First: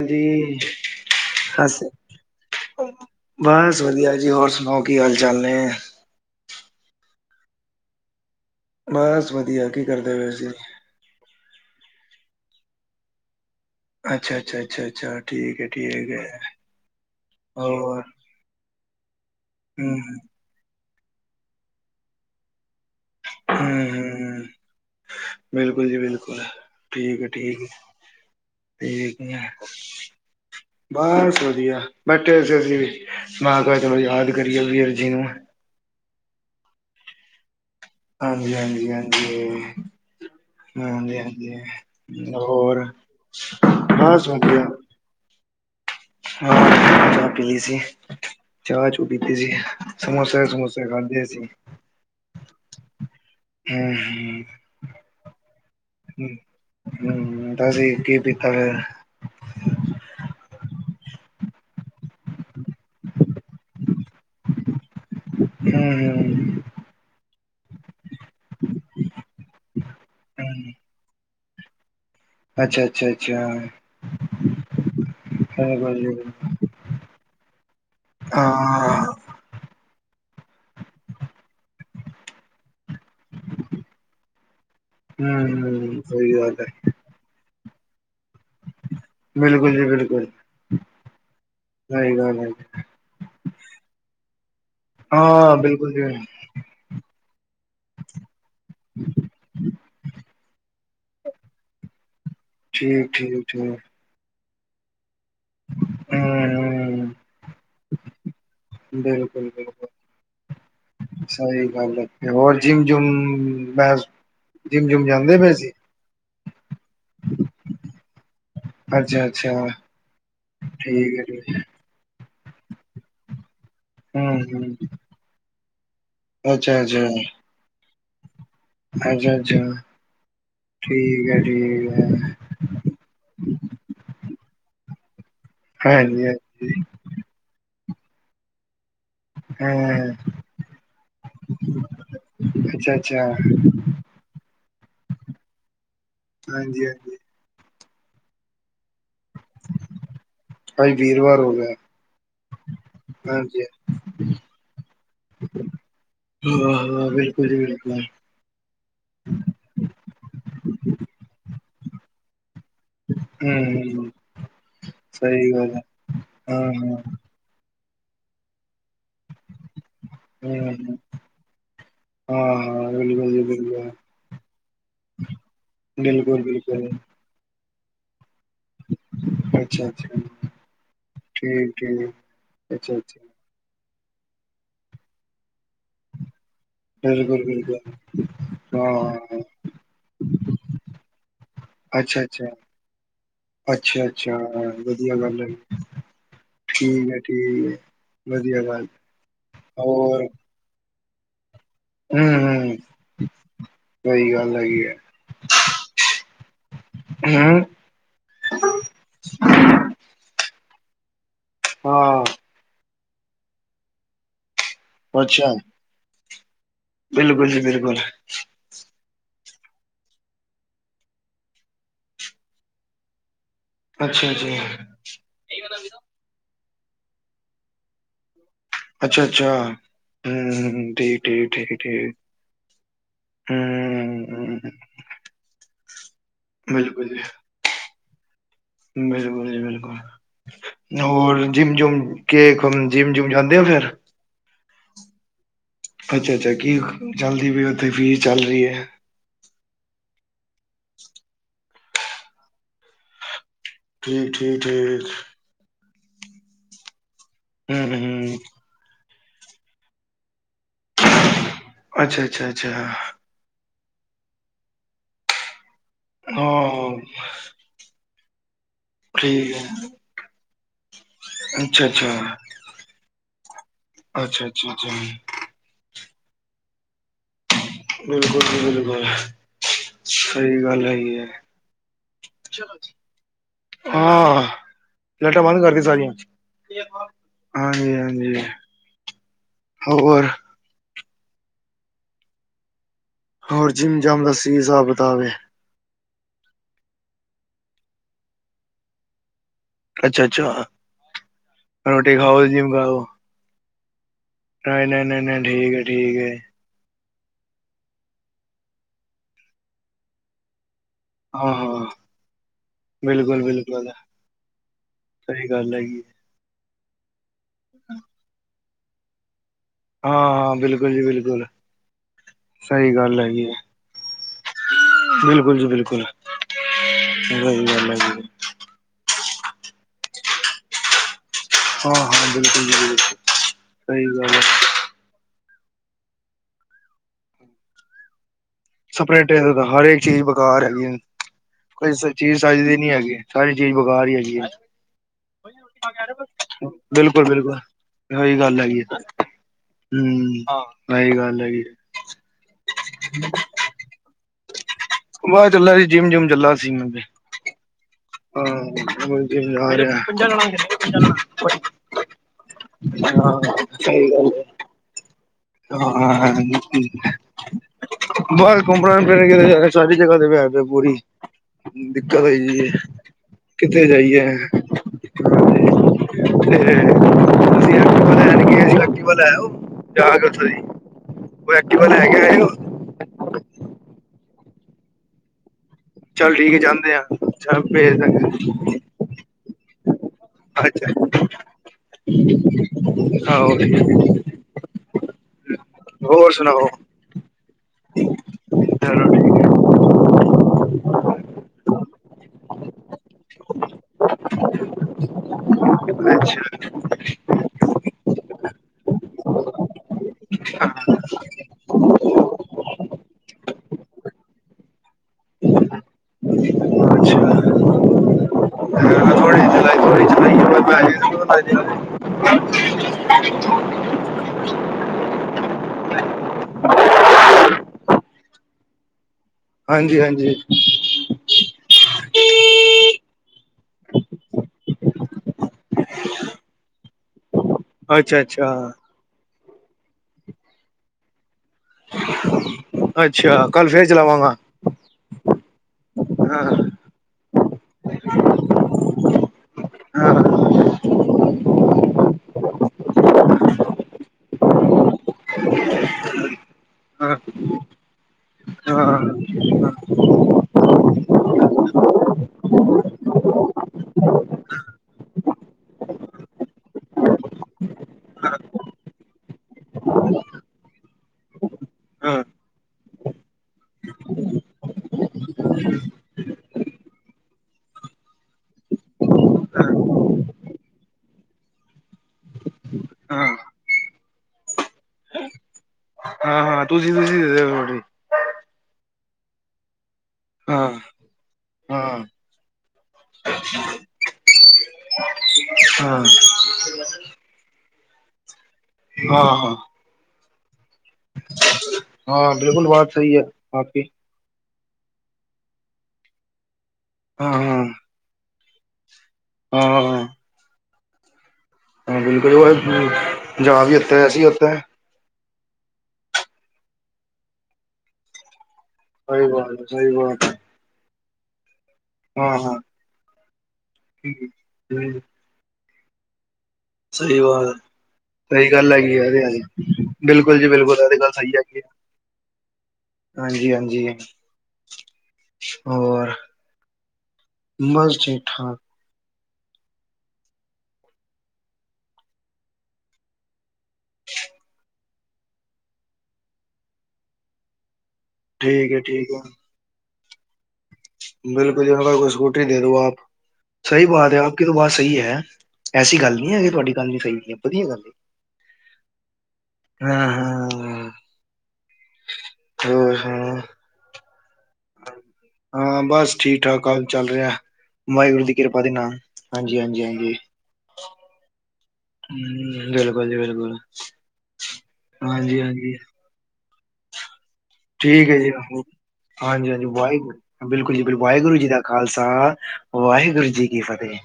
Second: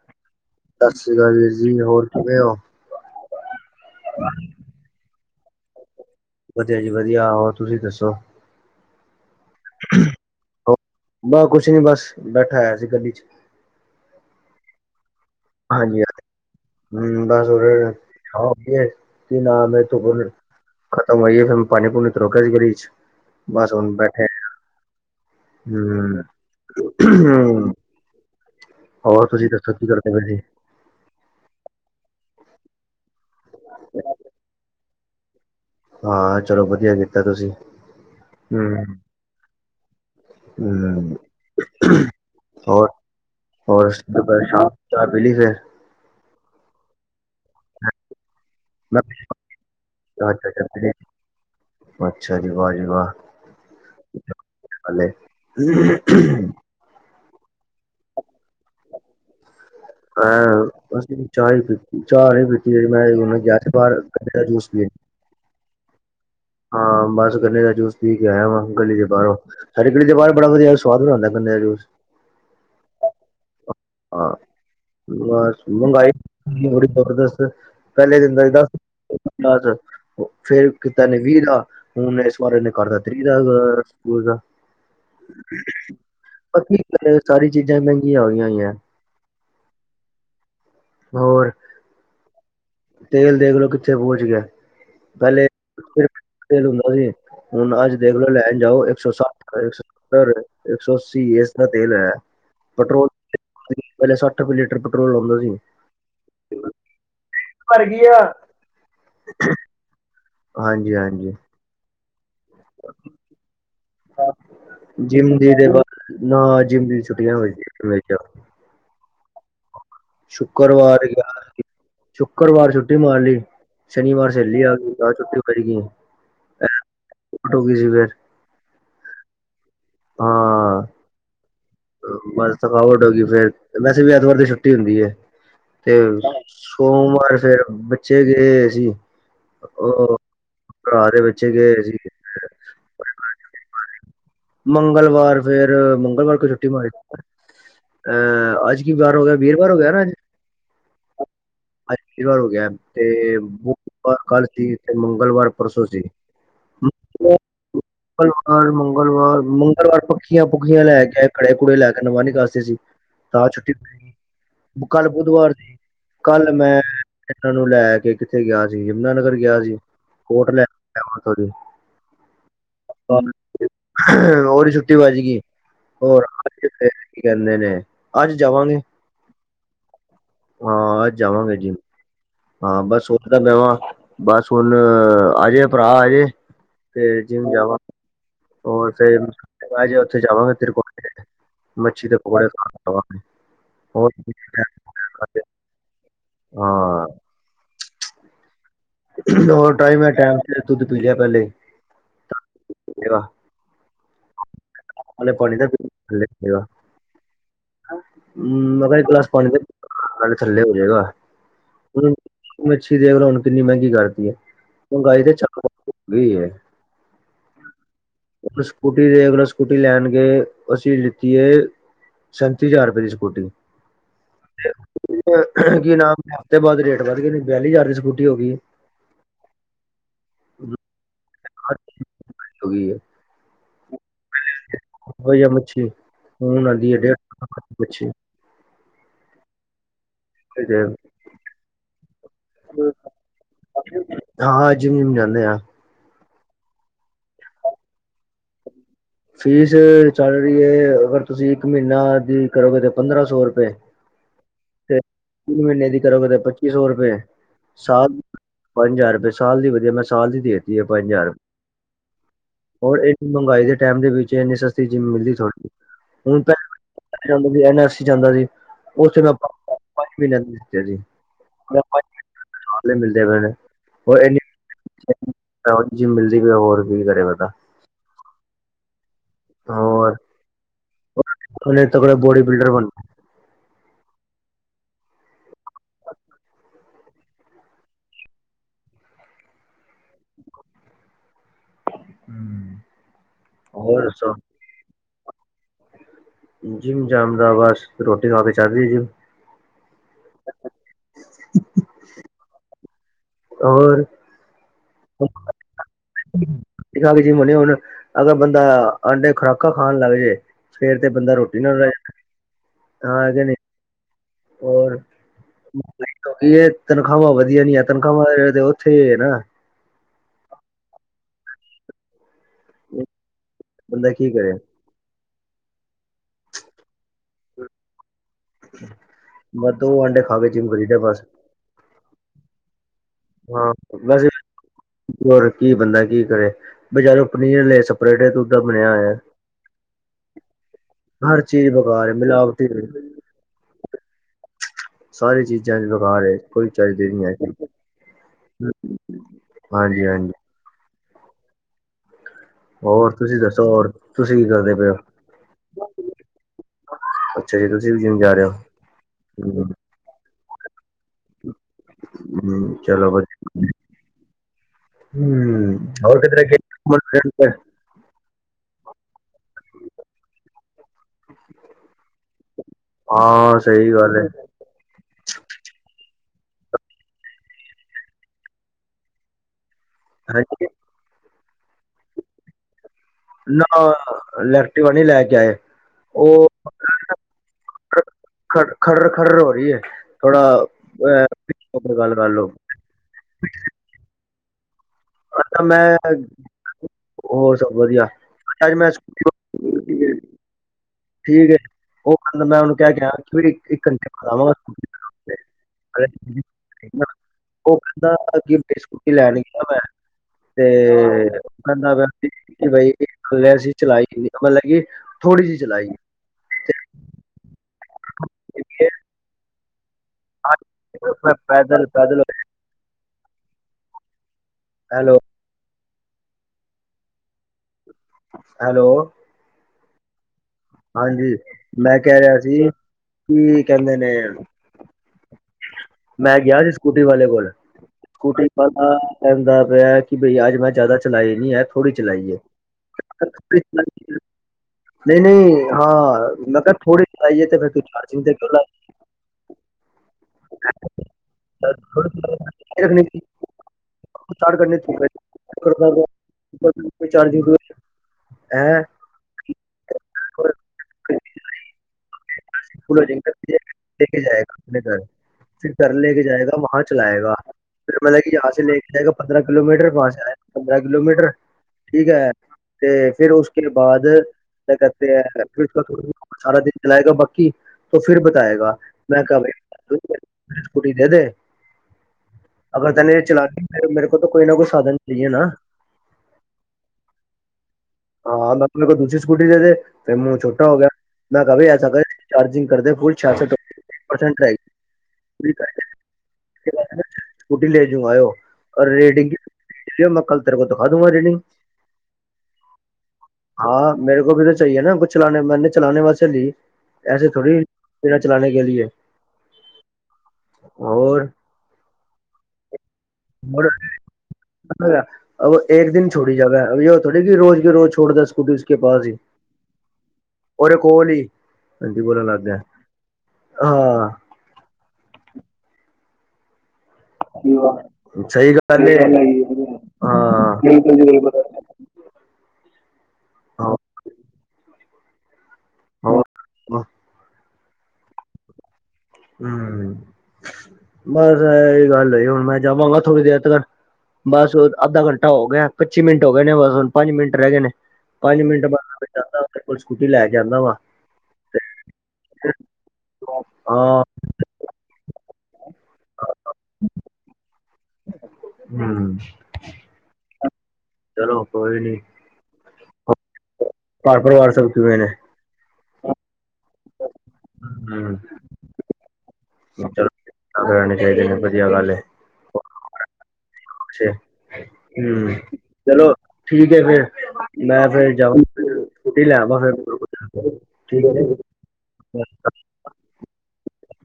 ਹਾਂਜੀ। ਸ ਸ਼੍ਰੀ ਕਾਲ ਵੀਰ ਜੀ, ਹੋਰ ਕਿਵੇਂ ਓ? ਬਸ ਵਧੀਆ ਜੀ ਹੋਰ ਸੁਣਾਓ ਕੀ ਹਾਲ-ਚਾਲ ਨੇ? ਵਧੀਆ ਜੀ ਵਧੀਆ ਹੋਰ ਤੁਸੀਂ ਦੱਸੋ? ਬਸ ਵਧੀਆ ਕੀ ਕਰਦੇ ਪੇ ਸੀ? ਬਾ ਕੁਛ ਨੀ ਬਸ ਬੈਠਾ ਹੋਇਆ ਸੀ ਗਲੀ 'ਚ। ਅੱਛਾ-ਅੱਛਾ-ਅੱਛਾ-ਅੱਛਾ ਠੀਕ ਏ, ਹਾਂਜੀ ਠੀਕ ਏ, ਹੋਰ। ਹਾਂ ਅਗੇ ਕੀ ਨਾਮ ਏ ਹੂੰ ਤੂੰ‌ ਬੋਲਣ ਖ਼ਤਮ ਹੋਈਏ ਫੇਰ ਹੁਣ ਪਾਣੀ ਪੂਣੀ ਤਰੋ ਕਰੀ ਗਲੀ 'ਚ ਬਸ ਹੁਣ ਬੈਠੇ ਬਿਲਕੁੱਲ ਜੀ ਹਮ ਬਿਲਕੁੱਲ ਠੀਕ ਏ ਠੀਕ। ਠੀਕ ਹੋਰ ਹੈ ਤੁਸੀਂ ਦੱਸੋ ਕੀ ਕਰਦੇ ਪੇ ਸੀ? ਬਸ ਵਧੀਆ ਬੈਠੇ ਹੋਏ ਸੀ ਅਸੀਂ ਵੀ ਮਾਹਾ ਕੇਆ ਚਲੋ ਯਾਦ ਕਰੀਏ ਵੀਰ ਜੀ ਨੂੰ। ਹਾਂ ਚਲੋ ਵਧੀਆ ਕੀਤਾ ਤੁਸੀਂ। ਹਮ ਹਾਂਜੀ-ਹਾਂਜੀ-ਹਾਂਜੀ ਬਈ ਜੀ, ਹਮ ਹਾਂਜੀ-ਹਾਂਜੀ। ਹੋਰ, ਬਸ ਵਧੀਆ। ਚਾ ਪੀਲੀ ਸੈ। ਹਾਂਜੀ ਚਾ ਪੀਲੀ ਸੀ। ਚਾ ਚੂ ਪੀਤੀ ਸੀ, ਅੱਛਾ ਅੱਛਾ ਪੀ ਸਮੋਸੇ-ਸਮੋਸੇ ਲਈ। ਖਾਂਦੇ ਸੀ। ਅੱਛਾ ਜੀ ਵਾ ਜੀ ਵਾ। ਅਲੇ। ਹੂੰ ਬਸ ਜੀ ਕੀ ਪੀਤਾਂ ਫੇਰ। ਅ ਅਸੀਂ ਬੀ ਚਾ ਏ ਪੀਤੀ, ਚਾ ਏ ਪੀਤੀ ਮੈਂ ਐ ਜਸ ਕੌਰ ਬਾਰ ਜੂਸ ਪੀ। [inaudible] ਹੂੰ-ਹੂੰ। ਹਾਂ ਬਸ ਗੰਨੇ ਦਾ ਜੂਸ ਪੀ ਕੇ ਆਇਆ ਵਾ ਗਲੀ ਦੇ ਬਾਰੋਂ। ਥਾਡੀ ਗਲੀ ਦੇ ਬਾਰ ਬੜਾ ਵਧੀਆ, ਸੁਆਦ ਬਣਾਦੈ ਗੰਨੇ ਦਾ ਜੂਸ। ਅੱਛਾ-ਅੱਛਾ-ਅੱਛਾ। ਹਾਂ। ਬਸ ਬਿਲਕੁਲ ਮਹਿੰਗਾਈ ਜੀ ਬੜੀ ਜ਼ਬਰਦਸਤ ਪਹਿਲੇ ਦਿਨ ਦਾ ਹਾਂ। ਏਦਾ ਬਾ 'ਚ ਫੇਰ ਕੀਤਾ ਏਨੇ ਵੀ ਦਾ ਹੁਣ ਏਸ ਬਾਰੇ ਏਨੇ ਕਰ ਦੈ ਤੀ ਦਾ ਅਸ ਸਕੂਲ ਦਾ, ਹੂੰ, ਸਹੀ ਗੱਲ ਹੈ, ਬਾਕੀ ਸਾਰੀ ਚੀਜ਼ਾਂ ਮਹਿੰਗੀਆਂ ਹੋਈਆਂ ਵੀ ਐ। ਬਿਲਕੁੱਲ ਜੀ ਬਿਲਕੁੱਲ। ਹੋਰ। [inaudible] ਤੇਲ ਦੇਖ ਲੋ ਕਿੱਥੇ ਪਹੁੰਚ ਗਿਆ, ਪਹਿਲੇ ਹਾਂ, ਬਿਲਕੁਲ ਜੀ, ਤੇਲ ਹੁੰਦਾ ਸੀ ਹੁਣ ਅੱਜ ਦੇਖ ਲੋ ਲੈਣ ਜਾਓ ਇੱਕ ਸੌ ਸੱਠ ਰੁਪਏ, ਸੌ ਰੁਪਏ, ਇੱਕ ਸੌ ਅੱਸੀ ਇਸ ਦਾ ਤੇਲ ਐ, ਪੈਟਰੋਲ ਠੀਕ-ਠੀਕ-ਠੀਕ, ਪਹਿਲੇ ਸੱਠ ਰੁਪਏ ਲੀਟਰ ਪੈਟਰੋਲ ਹੁੰਦਾ ਸੀ। ਹੂੰ-ਹੂੰ। ਭਰਗੀਆ, ਬਿਲਕੁਲ-ਬਿਲਕੁਲ, ਹਾਂਜੀ-ਹਾਂਜੀ। ਸਈ ਗੱਲ ਐ ਹੋਰ ਜਿੰਮ ਜੁਮ ਮੈਂਸ, ਜਿੰਮ ਜੁਮ ਜਿਮ ਜਾਂਦੇ ਪੇ ਦੀ ਦੇ ਸੀ? ਨਾ ਜਿੰਮ ਦੀਆਂ ਛੁੱਟੀਆਂ ਹੋ ਆ। ਅੱਛਾ-ਅੱਛਾ। ਸ਼ੁੱਕਰਵਾਰ ਠੀਕ ਹੈ ਗਿਆ, ਠੀਕ, ਸ਼ੁੱਕਰਵਾਰ ਛੁੱਟੀ ਮਾਰ ਲੀ ਸ਼ਨੀਵਾਰ ਸੇਲੀ ਹੂੰ-ਹੂੰ, ਆਗੀ ਤਾਂ ਛੁੱਟੀ ਪੜ ਗੀ, ਅੱਛਾ-ਅੱਛਾ, ਟ ਹੋਗੀ ਸੀ ਫੇਰ। ਮੈਂ ਕਿਆ ਅੱਛਾ, ਹਾਂ ਠੀਕ ਐ। ਬਸ ਥਕਾਵਟ ਹੋਗੀ ਫਿਰ, ਵੈਸੇ ਵੀ ਐਤਵਾਰ ਦੀ ਛੁੱਟੀ ਹੁੰਦੀ ਏ। ਤੇ ਹਾਂਜੀ। ਸੋਮਵਾਰ ਫਿਰ, ਬੱਚੇ ਗਏ ਸੀ। ਹਾਂ ਉਹ ਭਰਾ ਦੇ ਬੱਚੇ ਗਏ ਹੋਏ ਸੀ, ਫਿਰ ਅੱਛਾ-ਅੱਛਾ ਮੰਗਲਵਾਰ ਫੇਰ, ਮੰਗਲਵਾਰ ਕੋ ਛੁੱ ਹਾਂਜੀ-ਹਾਂਜੀ ਅਹ, ਅੱਜ ਕੀ ਵਾਰ ਹੋਗਿਆ, ਵੀਰਵਾਰ ਹੋਗਿਆ ਨਾ ਅੱਜ? ਭਾਈ ਵੀਰਵਾਰ ਹੋਗਿਆ। ਅੱਜ ਵੀਰਵਾਰ ਹੋਗਿਆ, ਤੇ ਬੁਵਾਰ ਕੱਲ ਸੀ ਤੇ ਮੰਗਲਵਾਰ ਪਰਸੋ ਸੀ। ਹਾਂ-ਹਾਂ, ਬਿਲਕੁਲ ਜੀ ਬਿਲਕੁਲ। ਪਰ ਮੰਗਲਵਾਰ, ਮੰਗਲਵਾਰ ਪੱਖੀਆਂ-ਪੁੱਖੀਆਂ ਲੈਕੇ ਆਏ, ਕੜੇ-ਕੁੂੜੇ ਲੈਕੇ ਨਵਾ ਨੀ ਕਾਸੇ ਸੀ। ਤਾਂ ਛੁੱਟੀ, ਹੂੰ ਹੁਣ ਕੱਲ ਸਹੀ ਬੁੱਧਵਾਰ ਸੀ। ਗੱਲ ਹੈ ਕੱਲ ਮੈਂ, ਹਾਂ-ਹਾਂ ਇਹਨਾਂ ਨੂੰ ਲੈਕੇ ਕਿੱਥੇ ਗਿਆ ਸੀ, ਯਮੁਨਾਨਗਰ ਗਿਆ ਸੀ। ਕੋਟ ਲੈਕ [inaudible] ਹੂੰ ਆਵਾਂਗਾ ਜੀ। ਹਾਂ-ਹਾਂ ਬਿਲਕੁਲ ਜੀ ਬਿਲਕੁਲ ਹੋਹ ਈ ਛੁੱਟੀ ਵਜਗੀ। ਬਿਲਕੁਲ-ਬਿਲਕੁਲ। ਕੀ ਕਹਿੰਦੇ ਨੇ, ਅੱਜ ਜਾਵਾਂਗੇ। ਅੱਛਾ-ਅੱਛਾ। ਹਾਂ, ਅਜ ਜਾਵਾਂਗੇ ਜੀ, ਠੀਕ-ਠੀਕ ਹਾਂ ਬਸ ਹੋ ਅੱਛਾ-ਅੱਛਾ ਦਵਾਂ ਬਸ ਹੁਣ, ਆਜੇ ਭਰਾ ਆਜੇ। ਫਿਰ ਜਿੰਮ ਜਾਵਾਂ, ਬਿਲਕੁਲ-ਬਿਲਕੁਲ ਹੋਰ ਫੇਰ ਹਾਂ ਬਾ'ਚ ਉੱਥੇ ਜਾਵਾਂਗੇ, ਤਿਕੁ ਮੱਛੀ ਦੇ ਅੱਛਾ-ਅੱਛਾ ਪਕੋੜੇ ਖਾਕੇ ਆਵਾਂਗੇ, ਹੋਰ ਅੱਛਾ-ਅੱਛਾ ਠੀਕ ਐ। ਵਧੀਆ ਗੱਲ ਹੈ, ਠੀਕ ਐ ਠੀਕ, ਵਧੀਆ ਗੱਲ। ਹੋਰ ਤਾਈ ਮੈਂ ਕਿਹਾ, ਕਿ ਦੁੱਧ ਪੀ ਲਿਆ ਪਹਿਲੇ। ਹੂੰ, ਗਾ ਹੂੰ ਸਹੀ ਗੱਲ ਹੈਗੀ ਏ। ਨਾਲੇ ਪਾਣੀ ਦਾ ਕਿਹੜਾ ਹੂੰ [unintelligible] ਹੂੰ, ਮਗਰ ਇੱਕ ਗਲਾਸ ਪਾਣੀ ਦਾ, ਨਾਲੇ ਥੱਲੇ ਹੋਜੇਗਾ। ਹਾ ਮੱਛੀ ਦੇਖਲੋ ਹੁਣ ਕਿੰਨੀ ਮਹਿੰਗੀ ਕਰਤੀ ਐ, ਮਹੰਗਾਈ ਤੇ ਅੱਛਾ ਚਲੋ ਗਈ ਏ। ਬਿਲਕੁਲ ਜੀ, ਬਿਲਕੁਲ। ਓ ਸਕੂਟਰੀ ਦੇਖਲੋ, ਸਕੂਟੀ ਲੈਣ ਗਏ, ਅਸੀਂ ਲਿੱਤੀਏ ਸੈਂਤੀ ਹਜ਼ਾਰ ਰੁਪਏ ਦੀ ਸਕੂਟੀ। ਅੱਛਾ-ਅੱਛਾ ਕਿ ਨਾਮ, ਹਫ਼ਤੇ ਬਾਅਦ ਰੇਟ ਵੱਧ ਗਏ ਨੇ, ਬਿਆਲੀ ਹਜ਼ਾਰ ਦੀ ਸਕੂਟੀ ਹੋਗੀ ਏ‌। ਅੱਛਾ-ਅੱਛਾ, ਹੂੰ, ਠੀਕ-ਠੀਕ- ਹਰ ਚੀਜ਼ ਠੀਕ-ਠੀਕ। ਹੋ ਗਈ ਹੈ ਹੂੰ ਵਧੀਆ ਮੱਛੀ, ਹੁਨ ਆਂਦੀ ਏ, ਡੇਢ ਸੋ [inaudible] ਮੱਛੀ ਬਿਲਕੁਲ ਜੀ, ਬਿਲਕੁਲ। ਹੋਰ, ਜਿੰਮ-ਜੁਮ ਕੇ, ਜਿੰਮ-ਜੁੰਮ ਜਾਂਦੇ ਓ, ਫਿਰ? ਹਾਂ, ਜਿੰਮ-ਜੁੰਮ ਜਾਂਨੇੇ ਆਂ। ਅੱਛਾ-ਅੱਛਾ, ਕੀ ਚੱਲਦੀ ਪਈ ਉੱਥੇ ਫੀਸ ਚੱਲ ਰਹੀ ਏ? ਫੀਸ ਚੱਲ ਰਹੀ ਏ, ਅਗਰ ਤੁਸੀਂ ਇੱਕ ਮਹੀਨਾ ਦੀ ਕਰੋਗੇ ਤਾ ਪੰਦਰਾਂ ਸੋ ਰੁਪਏ। ਤੇ ਠੀਕ-ਠੀਕ-ਠੀਕ। ਤਿੰਨ ਮਹੀਨੇ ਦੀ ਕਰੋਗੇ ਤੇ ਪੱਚੀ ਸੌ ਰੁਪਏ, ਹਮ ਸਾਲ ਹਮ ਪੰਜ ਹਜ਼ਾਰ ਰੁਪਏ ਸਾਲ ਦੀ ਵਧੀ ਆ, ਮੈਂ ਸਾਲ ਦੀ ਦੇਤੀ ਆ, ਪੰਜ ਹਜ਼ਾਰ, ਅੱਛਾ ਅੱਛਾ ਅੱਛਾ ਹੋਰ ਮਹੰਗਾਈ ਦੇ ਟਾਈਮ ਦੇ ਵਿੱਚ ਇੰਨੀ ਸਸਤੀ ਜਿੰਮ ਮਿਲਦੀ ਥੋੜੀ ਨਾ, ਹੁਣ ਤਾ ਹਾਂ ਕੀ ਜਾਂਦਾ ਜੀ। ਠੀਕ ਐ। ਮਿਲਣਾ ਜੀ, ਅੱਛਾ ਜੀ, ਆਪ ਵੀ ਮਿਲ ਜਾਣਾ ਜੇ? ਅੱਛਾ- ਅੱਛਾ -ਅੱਛਾ। ਰਾਲ ਜ ਮਿਲਦੀ ਪਈ ਹੋਰ ਕੀ ਕਰ ਪਤਾ ਬਿਲਕੁਲੀ ਜੀ ਬਿਲਕੁਲ। ਹੋਰ ਸਈ ਗੱਲ ਹੈਗੀ ਐ। ਉਹਨੇ ਤਕੜਾ ਬੋਡੀ ਬਿਲਡਰ ਬਣ ਹਾਂ ਲੈਟਾਂ ਬੰਦ ਕਰਦੀ ਸਾਰੀਆਂ ਹਾਂਜੀ -ਹਾਂਜੀ। ਹੋਰ ਹੂ ਹੋਰ ਜਿੰਮ ਜਮ ਦਾ ਸੀ ਹਿਸਾਬ ਬਤਾਬ ਏ? ਜਿਮ- ਜਾਮ ਦਾ ਬਸ ਰੋਟੀ ਖਾ ਕੇ ਚੱਲਦੀ ਜਿਮ। ਅੱਛਾ -ਅੱਛਾ ਰੋਟੀ ਖਾਓ -ਜਿਮ ਗਾਓ। ਹੋਰ ਨਾ- ਨਾ-ਨਾ-ਨਾ ਠੀਕ ਏ-ਠੀਕਏ। ਜੀ ਮੰਨਿਓ ਹੁਣ ਅਗਰ ਬੰਦਾ ਆਂਡੇ ਖੁਰਾਕਾਂ ਖਾਣ ਲੱਗ ਜੇ ਫੇਰ ਤੇ ਬੰਦਾ ਹਾਂ ਰੋਟੀ ਨਾ ਹਾਂ ਖਾਏ, ਹਾਂ ਬਿਲਕੁਲ ਹੈਗੇ ਨੇ ਬਿਲਕੁਲ ਹੋਰ, ਸਹੀ ਗੱਲ ਹੈਗੀ ਹੈ। ਯੇ ਤਨਖਾਵਾ ਵਧੀਆ ਨੀ ਹੈ, ਤਨਖਾਵਾ ਤਾ ਉੱਥੇ ਈ ਹੈ ਨਾ। ਹਾਂ -ਹਾਂ ਬਿਲਕੁਲ ਜੀ ਬਿਲਕੁਲ। ਸਈ ਗੱਲ ਹੈਗੀ ਆ। ਬੰਦਾ ਕੀ ਕਰੇ ਬਿਲਕੁਲ ਜੀ ਬਿਲਕੁਲ, ਸਈ ਗੱਲ ਹੈਗੀ ਏ। ਬਸ ਦੋ ਆਂਡੇ ਖਾ ਕੇ ਜਿਮ ਕਰੀਦਾ ਬਸ। ਹਾਂ -ਹਾਂ ਬਿਲਕੁਲ ਜੀ ਬਿਲਕੁਲ। ਹਾਂ ਸਹੀ ਬਸ ਗੱਲ ਹੈ ਹੋਰ ਕੀ ਬੰਦਾ ਕੀ ਕਰੇ ਬਜਾਰੋ ਪਨੀਰ ਲੈਈ ਪ੍ਰੇਡਿਤ ਦੁੱਧ ਦਾ ਬਣੇਆ ਹੋਇਆ। ਪ੍ਰੇਡਿਤ ਦੁੱਧ ਦਾ ਹਰ ਇੱਕ ਚੀਜ਼ ਬਕਾਰ ਹੈਗੀ ਆ। ਹਰ ਚੀਜ਼ ਕੋਈ ਸ ਬੇਕਾਰ ਏ ਚੀਜ਼ ਮਿਲਾਵਟੀ ਚਜਦੀ ਨੀ ਹੈਗੀ, ਸਾਰੀ ਚੀਜ਼ ਬਕਾਰ ਈ ਹੈਗੀ ਆ। ਸਾਰੀ ਚੀਜ਼ਾਂ ਚ ਬੇਕਾਰ ਏ ਕੋਈ ਚੱਜ ਦੀ ਨੀ ਬਿਲਕੁਲ- ਹੈਗੀ। ਬਿਲਕੁਲ। ਆਹੀ ਗੱਲ ਹੈਗੀ ਆ, ਹਾਂਜੀ ਹਾਂਜੀ ਹੁ ਆਹੀ ਗੱਲ ਹੈਗੀ ਆ। ਹੋਰ ਤੁਸੀਂ ਦੱਸੋ ਹੋਰ ਤੁਸੀਂ ਕੀ ਕਰਦੇ ਪਏ ਹੋ ਮੈ ਚੱਲਾ ਸੀ ਜਿੰਮ- ਜੁਮ ਚੱਲਾ ਸੀ ਮੈ ਤੇ। ਅੱਛਾ ਜੀ ਤੁਸੀਂ ਵੀ ਜਿਮ ਜਾਨ ਹਾਂ ਮੈ ਵੀ ਜਿਮ ਜਾ ਰੇਆ। ਹਾਂ ਹੂੰ ਚਲੋ ਸਈ ਗੱਲ ਏ। ਹੂ ਹਾਂ--ਬਸ ਠੀਕ ਏ। ਬੱਸ ਘੁੰਮਣ ਫਿਰਨ ਕਿਤੇ ਨਈ ਜਾਣਾ ਸਾਰੀ ਜਗਾ ਤੇ ਮੈ ਆਇਆ ਪੇਆ ਪੂਰੀ। ਦਿੱਕਤ ਹੈਗੀ ਏ, ਹਾਂ ਕਿੱਥੇ ਸਹੀ ਜਾਈਏ? ਗੱਲ ਏ ਹ ਤੇ ਅਸੀਂ ਜਾਨੇ ਕੀ ਐਕਟੀਵਾ ਲੈ ਆਓ, ਜਾ ਕੇ ਉੱਥੋਂ ਦੀ, ਹਾਂਜੀ ਪਰ ਐਕਟੀਵਾ ਲੈ ਕੇ ਆਏ ਓ। ਨਾ ਲੈਕਟੀਵਾ ਨਈ ਲੈ ਕੇ ਆਏ। ਚੱਲ ਉਹ ਠੀਕ ਆ ਜਾਂਨੇ ਆ ਚੱਲ ਭੇਜਦੇ ਫੇਰ ਖਰਖਰ ਹੋ ਰਈ ਐ, ਥੋੜਾ ਐ ਪਿੱਛੇ ਹੋ ਕੇ ਗੱਲ ਕਰ ਲਓ। ਆਹੋ ਅੱਛਾ ਮੈਂ ਹੋਰ ਸੁਣਾਓ ਹੋਰ ਸਭ ਵਧੀਆ, ਅੱਜ ਮੈਂ ਚਲੋ ਸਕੂ ਠੀਕ ਐ, ਓ ਕੰਮ ਮੈਂ ਓਨੂੰ ਕੈ ਕੇ ਆਏਆ ਥੋੜੀ ਇੱਕ ਘੰਟਾ ਕਰਾਲੋ ਠੀਕ ਏ ਅੱਛਾ ਉਹ ਕਹਿੰਦਾ ਕਿ ਸਕੂਟੀ ਲੈਣ ਗਿਆ ਮੈਂ। ਤੇ ਉਹ ਬਈ [unintelligible] ਅਸੀਂ ਚਲਾਈ ਮਲਬ ਕਿ ਥੋੜੀ ਜੀ ਚਲਾਈ ਅੱਛਾ ਕਿਉਂਕਿ ਥੋੜੀ ਅੱਜ ਮੈਂ ਪੈਦਲ ਪੈਦਲ [inaudible] ਹੈਲੋ ਹੈਲੋ ਹਾਂਜੀ-ਹਾਂਜੀ ਹਾਂਜੀ ਮੈਂ ਕਹ ਰਿਹਾ ਸੀ ਕੀ ਕੇਂਦੇ ਨੇ ਮੈਂ ਗਿਆ ਸੀ ਸਕੂਟੀ ਵਾਲੇ ਕੋਲ ਅੱਛਾ ਸਕੂਟੀ ਅੱਛਾ ਵਾਲਾ ਕੇਂਦਾ ਪਿਆ ਕਿ ਬਈ ਅੱਜ ਮੈਂ ਜਾਦਾ ਚਲਾਈ ਨੀ ਐ। ਥੋੜੀ ਚਲਾਈ ਏ। ਅੱਛਾ ਕੱਲ ਫੇਰ ਚਲਾਵਾਂਗਾ ਨਈ-ਨਈ ਹਾਂ ਮੈਂ ਕਿਹਾ ਥੋੜੀ ਚਲਾਈ ਈ ਏ ਤੇ ਫੇਰ ਤੂੰ ਚਾਰਿੰਗ ਕਯੋ ਲਾਈ। ਹਾਂ [inaudible] [unintelligible] ਹੈਂ। ਹਮ [inaudible] ਲੇ ਕੇ ਜਾਏ ਅਪਨੇ ਘਰ। ਫਿਰ ਘਰ ਲੈ ਕੇ ਜਾਏਗਾ ਵਹਾ ਚਲਾਏਗਾ। ਫਿਰ ਮਤਲਬ ਕਿ ਯਹਾ ਸੇ ਲੈ ਕੇ ਜਾਏਗਾ ਪੰਦਰਾਂ ਕਿਲੋਮੀਟਰ ਆਏਗਾ ਪੰਦਰਾਂ ਕਿਲੋਮੀਟਰ ਠੀਕ ਐ। ਤੇ ਫਿਰ ਉਸਕੇ ਬਾਦ ਕਯਾ ਕੇਤੇ ਐ ਫਿਰ [unintelligible] ਸਾਰਾ ਦਿਨ ਚਲਾਏਗਾ ਬਾਕੀ ਫਿਰ ਬਤਾਏਗਾ ਮੈਂ ਕ ਸਕੂਟੀ ਦੇਦੇ। ਅਗਰ ਤੈਨੇ ਏ ਹਾਂ ਚਲਾਨੀ ਏ ਮੇਰੇ ਕੋ ਤਾਂ ਕੋਈ ਨਾ ਕੋਈ ਸਾਧਨ ਨੀ ਏ ਨਾ। ਹਾਂ ਤੁਸੀਂ-ਤੁਸੀਂ ਦੇਦੋ। ਹਾਂ [unintelligible] ਦੂਜੀ ਸਕੂਟੀ ਦੇ-ਦੇ ਤੇ ਮੂਉ ਛੋਟਾ ਹਾਂ ਹੋ ਗਿਆ। ਮੈਂ ਕਾ ਬੀ ਹਾਂ ਐਸਾ ਕਰ ਚਾਰਜਿੰਗ ਕਰਦੇ ਫੁਲ ਛ [unintelligible] ਸਠ ਪਰਸੈਂਟ ਰਏ। ਹਾਂ ਸਕੂਟੀ ਲੈ ਜੂਗਾ ਯੋ ਔ ਹਾਂ ਰੇਡਿੰਗ ਹਾਂ ਮੈਂ ਕਲ ਤੇਰੇ ਕੋ ਦਿਖਾਦੁਗਾ ਰਿਡੀਗ। ਹਾਂ ਬਿਲਕੁਲ ਬਾਤ ਸਈ ਹੈ ਆਪ ਕੀ। ਮੇਰੇ ਕੋ ਵੀ ਚਾਹੀਏ ਨਾ ਕੁਛ ਚਲਾਣੇ ਮੈਂਨੇ ਚਲਾਣੇ ਵਾਸਤੇ ਲੀ ਐਸੇ ਥੋੜੀ ਚਲਾਨੇ ਕੇ ਲੀਯੇ। ਹਾਂ ਹੋਰ? ਹਾਂ ਬਿਲਕੁਲ ਉਹ [unintelligible] ਇੱਕ ਦਿਨ ਛੋੜੀ ਜਾਵੇ ਅਬ ਯੋ ਥੋੜੀ ਕਿ ਰੋਜ਼ ਕੇ ਰੋਜ਼ ਛੋੜਦੇ ਸਕੂਟੀ। ਸਈ ਬਾਤ ਸਈ ਬਾਤ ਐ। ਉਦੇ ਕੋਲ ਈ। ਹਾਂ-ਹਾਂ ਠੀਕ ਏ [unintelligible] ਸਹੀ ਬਾਤ ਹੈ ਸਹੀ ਗੱਲ ਹੈਗੀ ਆ ਬਿਲਕੁਲ ਜੀ ਬਿਲਕੁਲ ਏ ਤੇ ਗੱਲ ਸਹੀ ਹੈਗੀ ਐ। ਹਾਂਜੀ-ਹਾਂਜੀ। ਹੋਰ ਹਮ ਬਸ ਠੀਕ ਠਾਕ। ਹੂੰ ਬਸ ਏ ਈ ਗੱਲ ਹੇਗੀ ਹੁਣ ਮੈਂ ਜਾਵਾਂਗਾ ਥੋੜੀ ਦੇਰ ਤੱਕਨ। ਬਸ ਅੱਧਾ ਘੰਟਾ ਹੋ ਗਿਆ, ਪੱਚੀ ਮਿੰਟ ਹੋ ਗਏ ਨੇ ਬਸ ਹੁਣ ਪੰਜ ਮਿੰਟ ਰਹਿ ਗਏ ਨੇ। ਪੰਜ ਮਿੰਟ ਬਾਅਦ ਜਾਂਦਾ ਵਾ ੳਦੇਂ ਕੋਲ ਸਕੂਟੀ ਲੈ ਕੇ ਆਂਦਾ ਵਾ। ਬਿਲਕੁਲ ਜੀ ਹਮਾਰੇ ਕੋ ਸਕੂਟਰੀ ਦੇ ਦੋ ਆਪ, ਸਹੀ ਹਾਂ ਬਾਤ ਹੈ ਆਪ ਕੀ ਤੋ ਬਾਤ ਸਹੀ ਹੈ। ਐਸੀ ਗੱਲ ਨੀ ਹੈ ਤੁਹਾਡੀ ਗੱਲ ਨੀ ਸਹੀ ਹੈ ਵਧੀਆ ਗੱਲ ਹੈ। ਹਮ ਹਾਂ ਚਲੋ ਕੋਈ ਨੀ। ਹ ਹਮ [unintelligible] ਘਰ ਪਰਿਵਾਰ ਸਬ ਕਿਵੇਂ ਨੇ? ਹਾਂ ਬਸ ਠੀਕ ਠਾਕ ਕੰਮ ਚੱਲ ਰਿਹਾ। ਹਮ ਵਾਹਿਗੁਰੂ ਦੀ ਕਿਰਪਾ ਦੇ ਨਾਂਲ ਹਾਂਜੀ-ਹਾਂਜੀ-ਹਾਂਜੀ। ਣੇ ਚਾਹੀਦੇ ਨੇ ਵਧੀਆ ਗੱਲ ਏ। ਹਮ ਬਿਲਕੁਲ ਜੀ ਬਿਲਕੁਲ। ਅੱਛਾ ਹਮ ਹਾਂਜੀ ਹਾਂਜੀ ਚਲੋ ਠੀਕ ਹੈ ਫੇਰ। ਠੀਕ ਹੈ ਜੀ ਆ ਹਾਂਜੀ-ਹਾਂਜੀ ਫਿਰ ਵਾਹਿਗੁਰੂ ਬਿਲਕੁਲ ਜੀ ਬਿਲਕੁਲ ਠੀਕ ਹੈ ਵਾਹਿਗੁਰੂ ਜੀ ਦਾ ਖਾਲਸਾ ਵਾਹਿਗੁਰੂ ਜੀ ਕੀ ਫਤਿਹ।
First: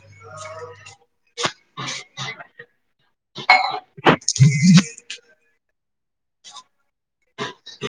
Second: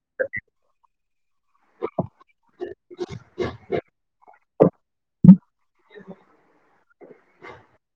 ਹਾਂ [inaudible]